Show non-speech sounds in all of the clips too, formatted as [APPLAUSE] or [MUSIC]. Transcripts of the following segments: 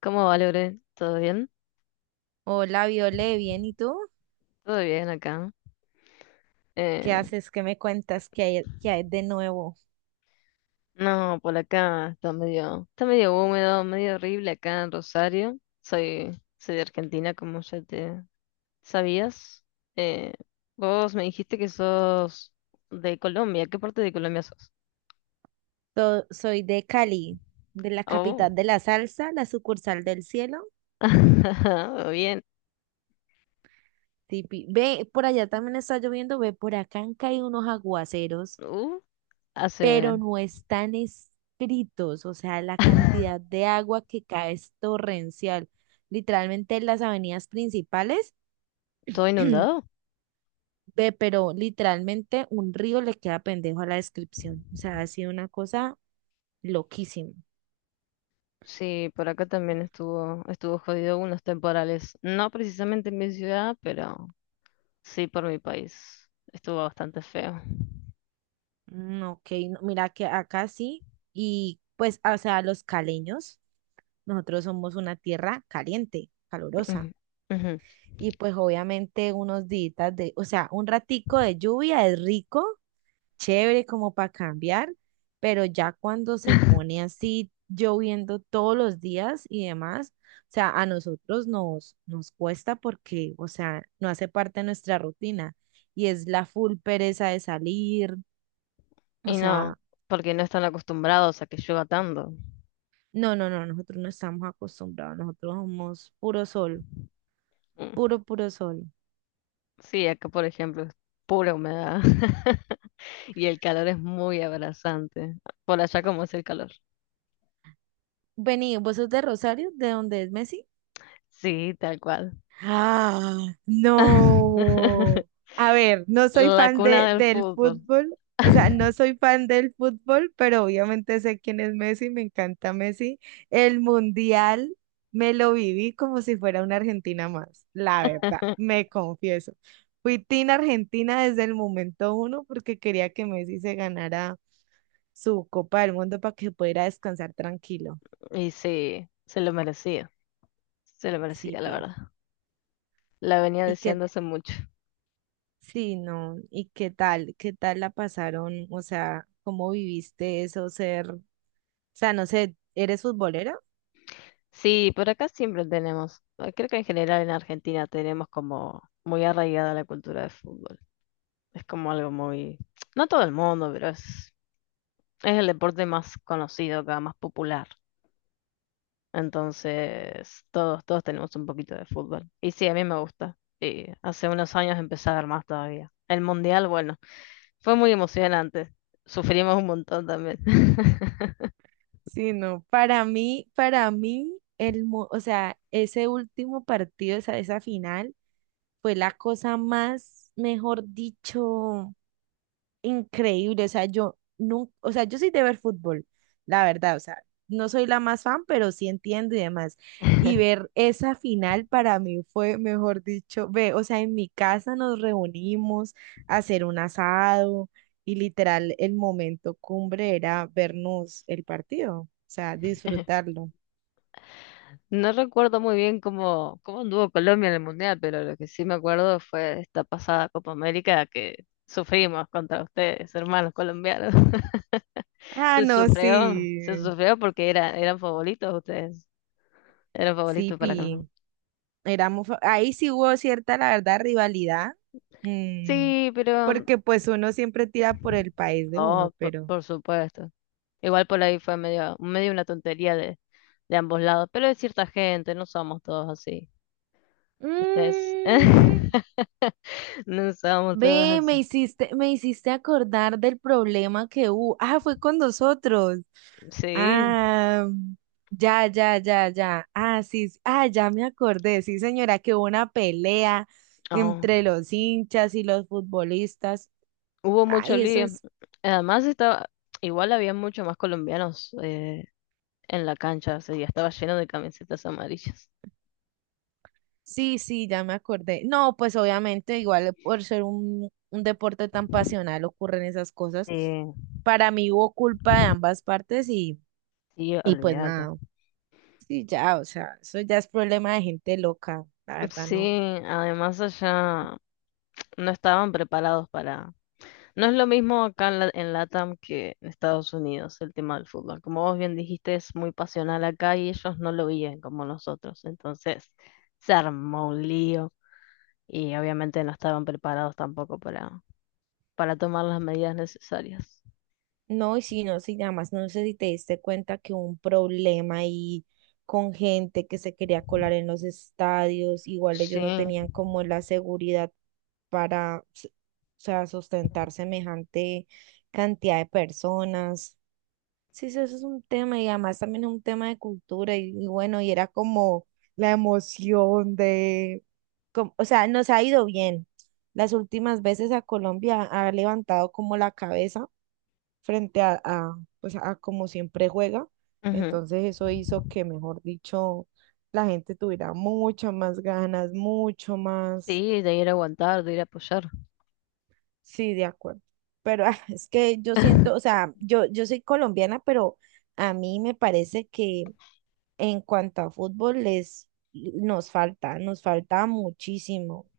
¿Cómo va, Lore? ¿Todo bien? Hola, Viole, bien, ¿y tú? Todo bien acá. ¿Qué Eh, haces? ¿Qué me cuentas? Qué hay de nuevo? no, por acá está medio húmedo, medio horrible acá en Rosario. Soy de Argentina, como ya te sabías. Eh, vos me dijiste que sos de Colombia. ¿Qué parte de Colombia sos? Soy de Cali, de la Oh, capital de la salsa, la sucursal del cielo. [LAUGHS] bien. Ve, por allá también está lloviendo, ve, por acá han caído unos aguaceros, Uh, pero Hace no están escritos, o sea, la cantidad [LAUGHS] de agua que cae es torrencial. Literalmente en las avenidas principales, ¿Todo [CLEARS THROAT] inundado? ve, pero literalmente un río le queda pendejo a la descripción, o sea, ha sido una cosa loquísima. Sí, por acá también estuvo jodido unos temporales. No precisamente en mi ciudad, pero sí, por mi país. Estuvo bastante feo. Mm, ok, no, mira que acá sí, y pues, o sea, los caleños, nosotros somos una tierra caliente, calurosa, Ujú, ujú. y pues obviamente unos días de, o sea, un ratico de lluvia es rico, chévere como para cambiar, pero ya cuando se pone [LAUGHS] así lloviendo todos los días y demás, o sea, a nosotros nos cuesta porque, o sea, no hace parte de nuestra rutina, y es la full pereza de salir. O Y no, sea, porque no están acostumbrados a que llueva tanto. no, no, no, nosotros no estamos acostumbrados, nosotros somos puro sol, Mm. puro sol. Sí, acá por ejemplo es pura humedad. [LAUGHS] Y el calor es muy abrasante. Por allá, ¿cómo es el calor? Vení, ¿vos sos de Rosario? ¿De dónde es Messi? Sí, tal cual. Ah, no. [LAUGHS] A ver, no soy La fan cuna de, del del fútbol. fútbol, o sea, no [LAUGHS] soy fan del fútbol, pero obviamente sé quién es Messi, me encanta Messi. El mundial me lo viví como si fuera una Argentina más, la verdad, me confieso. Fui team Argentina desde el momento uno porque quería que Messi se ganara su copa del mundo para que pudiera descansar tranquilo. Y sí, se lo merecía. Se lo Sí, merecía, la pi. verdad. La venía Y que, deseando hace mucho. sí, no, y qué tal la pasaron, o sea, cómo viviste eso, ser, o sea, no sé, ¿eres futbolera? Sí, por acá siempre tenemos, creo que en general en Argentina tenemos como muy arraigada la cultura de fútbol. Es como algo muy, no todo el mundo, pero es el deporte más conocido acá, más popular. Entonces, todos tenemos un poquito de fútbol. Y sí, a mí me gusta. Y hace unos años empecé a ver más todavía. El mundial, bueno, fue muy emocionante. Sufrimos un montón también. Sí, no, para mí, el, o sea, ese último partido, esa final, fue la cosa más, mejor dicho, increíble. O sea, yo nunca, o sea, yo soy de ver fútbol, la verdad. O sea, no soy la más fan, pero sí entiendo y demás. Y [LAUGHS] ver esa final para mí fue, mejor dicho, ve, o sea, en mi casa nos reunimos a hacer un asado y literal el momento cumbre era vernos el partido, o sea, disfrutarlo. No recuerdo muy bien cómo, cómo anduvo Colombia en el Mundial, pero lo que sí me acuerdo fue esta pasada Copa América que sufrimos contra ustedes, hermanos colombianos. [LAUGHS] Ah, no, se sí, sufrió porque era, eran favoritos ustedes, eran sí, favoritos para ganar. pi. Éramos, ahí sí hubo cierta, la verdad, rivalidad. Mm, Sí, pero porque pues uno siempre tira por el país de uno, no, pero por supuesto. Igual por ahí fue medio, medio una tontería de ambos lados, pero de cierta gente, no somos todos así. Ustedes, mm, [LAUGHS] no somos todos ve, así. me hiciste acordar del problema que hubo. Ah, fue con nosotros. Sí. Ah, ya, ya, ya, ya. Ah, sí, sí, ah, ya me acordé. Sí, señora, que hubo una pelea Oh. entre los hinchas y los futbolistas. Hubo mucho Ay, eso lío. es. Además estaba, igual había mucho más colombianos en la cancha, o sea, ya estaba lleno de camisetas amarillas. Sí, sí, ya me acordé. No, pues obviamente, igual por ser un deporte tan pasional ocurren esas cosas. Sí, Para mí hubo culpa de ambas partes sí, y pues olvídate. nada. Sí, ya, o sea, eso ya es problema de gente loca, la verdad, Sí, no. además allá no estaban preparados para... No es lo mismo acá en, en LATAM que en Estados Unidos el tema del fútbol. Como vos bien dijiste, es muy pasional acá y ellos no lo viven como nosotros. Entonces se armó un lío y obviamente no estaban preparados tampoco para tomar las medidas necesarias. No, y si no, si nada más no sé si te diste cuenta que hubo un problema ahí con gente que se quería colar en los estadios, igual Sí, ellos no tenían como la seguridad para, o sea, sustentar semejante cantidad de personas. Sí, sí, eso es un tema y además también es un tema de cultura y bueno, y era como la emoción de, o sea, nos ha ido bien. Las últimas veces a Colombia ha levantado como la cabeza frente a, pues a como siempre juega. ujú. Entonces eso hizo que, mejor dicho, la gente tuviera mucho más ganas, mucho Sí, más, de ir a aguantar, de ir a apoyar. sí, de acuerdo. Pero ah, es que yo siento, o [LAUGHS] sea, yo soy colombiana, pero a mí me parece que en cuanto a fútbol les nos falta muchísimo,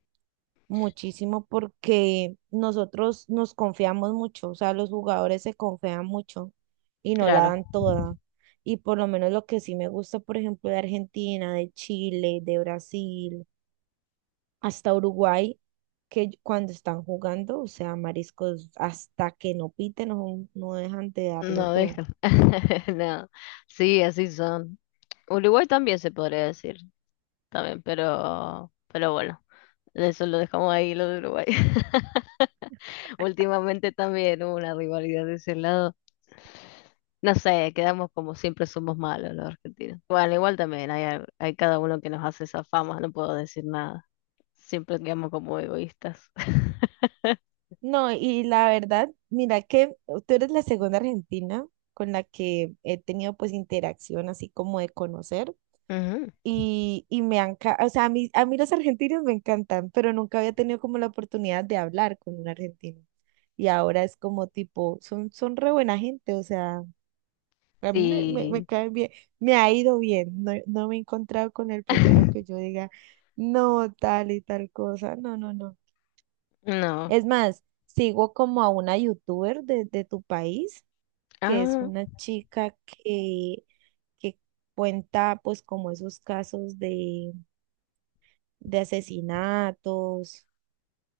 muchísimo porque nosotros nos confiamos mucho, o sea, los jugadores se confían mucho y no la Claro, dan toda. Y por lo menos lo que sí me gusta, por ejemplo, de Argentina, de Chile, de Brasil, hasta Uruguay, que cuando están jugando, o sea, mariscos, hasta que no piten, no, no dejan de darlo no todo. deja. [LAUGHS] No, sí, así son. Uruguay también se podría decir, también, pero bueno, eso lo dejamos ahí, lo de Uruguay. [LAUGHS] Últimamente también hubo una rivalidad de ese lado. No sé, quedamos como siempre somos malos los argentinos. Bueno, igual también hay, hay cada uno que nos hace esa fama, no puedo decir nada. Siempre quedamos como egoístas. [LAUGHS] No, y la verdad, mira que tú eres la segunda argentina con la que he tenido pues interacción así como de conocer. Ujú. Y, y me han, o sea, a mí los argentinos me encantan, pero nunca había tenido como la oportunidad de hablar con un argentino. Y ahora es como tipo, son, son re buena gente, o sea, a mí me, me, me Y caen bien, me ha ido bien, no, no me he encontrado con el primero que [LAUGHS] yo diga, no, tal y tal cosa, no, no, no. no. Es más, sigo como a una youtuber de tu país, que es Ah. una chica que cuenta pues como esos casos de asesinatos,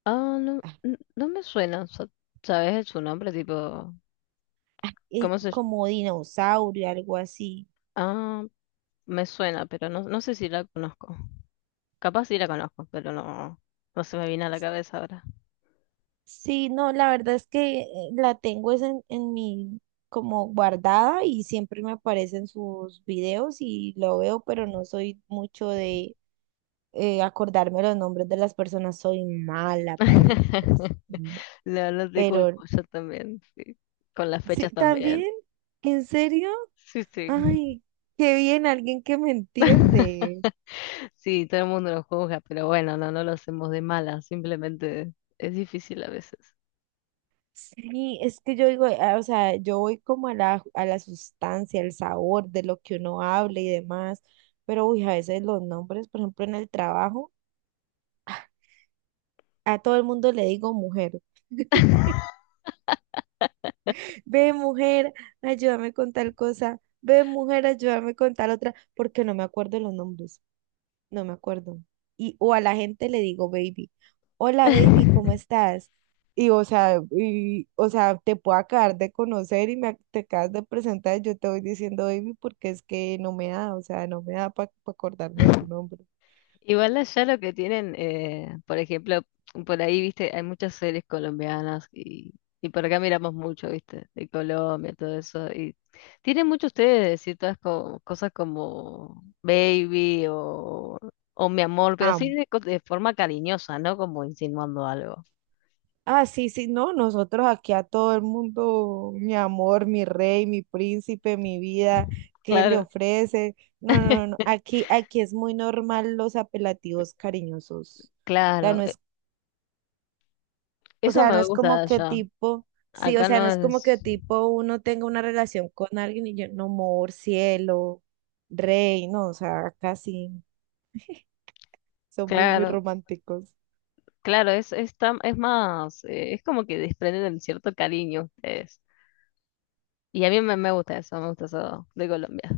Ah, no, ah, no me suena, ¿sabes su nombre? Tipo, y ¿cómo se...? como dinosaurio, algo así. Ah, me suena, pero no, no sé si la conozco. Capaz sí la conozco, pero no, no se me viene a la cabeza ahora. Sí, no, la verdad es que la tengo es en mi como guardada y siempre me aparecen sus videos y lo veo, pero no soy mucho de acordarme los nombres de las personas, soy mala para los nombres. [LAUGHS] No, no te Pero culpo, yo también, sí. Con las fechas sí, también. también, ¿en serio? Sí, sí. Ay, qué bien, alguien que me [LAUGHS] entiende. Sí, todo el mundo lo juzga, pero bueno, no, no lo hacemos de mala, simplemente es difícil a veces. Sí, es que yo digo, ah, o sea, yo voy como a la sustancia, el sabor de lo que uno habla y demás, pero uy, a veces los nombres, por ejemplo, en el trabajo, a todo el mundo le digo mujer, ve mujer, ayúdame con tal cosa, ve mujer, ayúdame con tal otra, porque no me acuerdo los nombres, no me acuerdo. Y, o a la gente le digo baby, hola baby, [LAUGHS] ¿cómo estás? Y, o sea, te puedo acabar de conocer y me te acabas de presentar, yo te voy diciendo baby porque es que no me da, o sea, no me da para acordarme de tu nombre. Igual allá lo que tienen, por ejemplo, por ahí, viste, hay muchas series colombianas y por acá miramos mucho, viste, de Colombia, todo eso. Y tienen mucho ustedes de decir todas cosas como baby o mi amor, pero así Amo. de, de forma cariñosa, ¿no? Como insinuando algo. Ah, sí, sí, no, nosotros aquí a todo el mundo, mi amor, mi rey, mi príncipe, mi vida, ¿qué le Claro. ofrece? No, no, no, no, [LAUGHS] aquí, aquí es muy normal los apelativos cariñosos. O sea, Claro, no es, o eso sea, no me es gusta de como que allá. tipo, sí, o Acá sea, no no es como es. que tipo uno tenga una relación con alguien y yo, no, amor, cielo, rey, no, o sea, casi somos muy Claro, románticos. claro, es, es más, es como que desprenden cierto cariño ustedes. Y a mí me, me gusta eso de Colombia.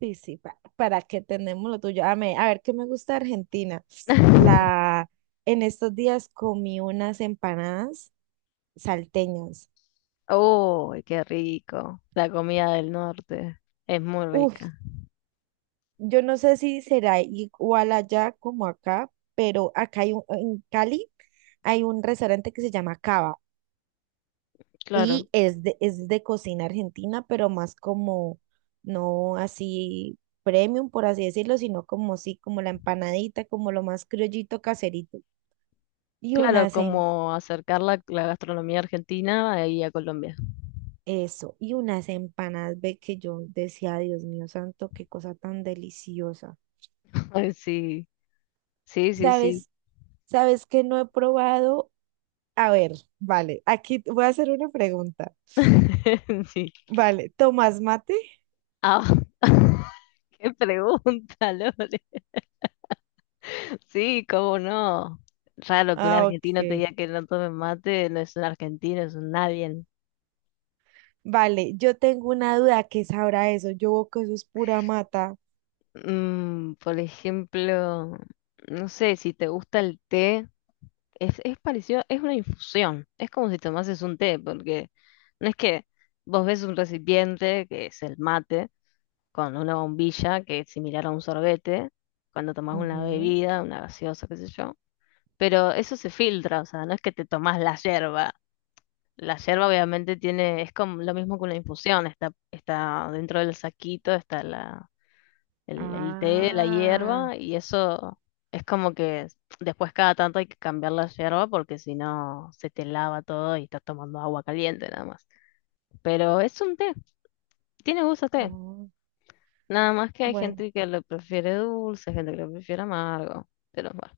Sí, sí, para, que tenemos lo tuyo. A, a ver, ¿qué me gusta de Argentina? [LAUGHS] La, en estos días comí unas empanadas salteñas. Uy, qué rico. La comida del norte es muy Uf, rica. yo no sé si será igual allá como acá, pero acá hay un, en Cali hay un restaurante que se llama Cava. Claro, Y es de cocina argentina, pero más como, no así premium, por así decirlo, sino como sí, como la empanadita, como lo más criollito caserito. Y claro, unas, como acercar la, la gastronomía argentina ahí a Colombia. eso, y unas empanadas, ve que yo decía, Dios mío santo, qué cosa tan deliciosa. [LAUGHS] Ay, sí, sí, sí, sí. ¿Sabes? ¿Sabes que no he probado? A ver, vale, aquí te voy a hacer una pregunta. [LAUGHS] Sí. Vale, ¿tomas mate? Ah, [LAUGHS] qué pregunta, Lore. Sí, cómo no. Raro que un Ah, argentino te ok. diga que no tome mate, no es un argentino, es un nadie. Vale, yo tengo una duda, ¿qué sabrá eso? Yo veo que eso es pura mata. Mm, por ejemplo, no sé, si te gusta el té, es parecido, es una infusión, es como si tomases un té, porque no es que vos ves un recipiente, que es el mate, con una bombilla, que es similar a un sorbete, cuando tomás una Ujú. bebida, una gaseosa, qué sé yo, pero eso se filtra, o sea, no es que te tomás la yerba. La yerba obviamente tiene, es como lo mismo que una infusión, está, está dentro del saquito, está el té, la Ah, hierba, y eso es como que después cada tanto hay que cambiar la hierba porque si no se te lava todo y estás tomando agua caliente nada más. Pero es un té, tiene gusto a té. oh, Nada más que hay bueno. gente que lo prefiere dulce, gente que lo prefiere amargo. Pero bueno,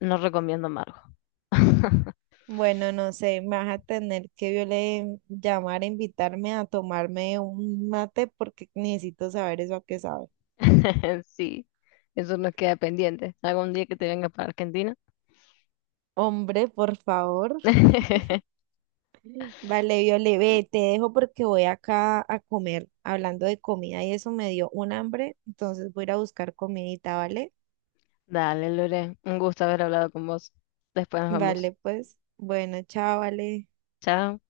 no recomiendo amargo. [LAUGHS] Bueno, no sé, me vas a tener que yo llamar a invitarme a tomarme un mate porque necesito saber eso a qué sabe. Sí, eso nos queda pendiente. Algún día que te vengas para Argentina. Hombre, por favor. [LAUGHS] Vale, Viole, ve, te dejo porque voy acá a comer. Hablando de comida y eso me dio un hambre, entonces voy a ir a buscar comidita, ¿vale? Dale, Lore, un gusto haber hablado con vos. Después nos vemos. Vale, pues, bueno, chao, vale. Chao.